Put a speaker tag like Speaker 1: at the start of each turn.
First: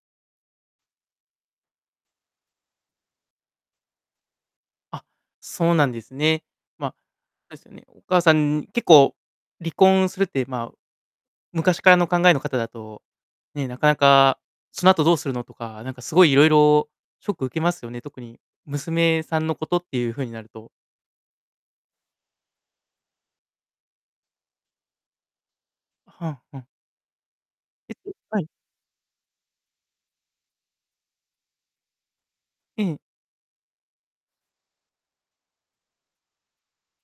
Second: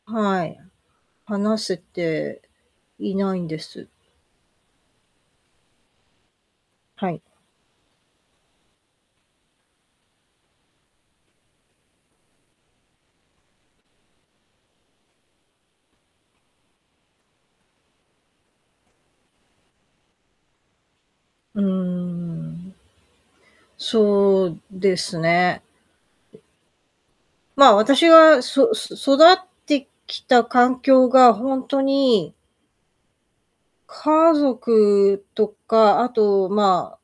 Speaker 1: はい。話せていないんです。
Speaker 2: あ、そうなんですね。ま、
Speaker 1: はい。
Speaker 2: そうですね、お母さんに結構、離婚するって、まあ、昔からの考えの方だと、ね、なかなか、「その後どうするの」とか、なんかすごいいろいろショック受けますよね。特に娘さんのことっていうふうになると。
Speaker 1: うーん。そうですね。
Speaker 2: ふんふん。
Speaker 1: まあ、
Speaker 2: え
Speaker 1: 私
Speaker 2: と、は
Speaker 1: が
Speaker 2: い。
Speaker 1: そす育ってきた環境がほんとに
Speaker 2: ええ。
Speaker 1: 家族とか、あと、まあ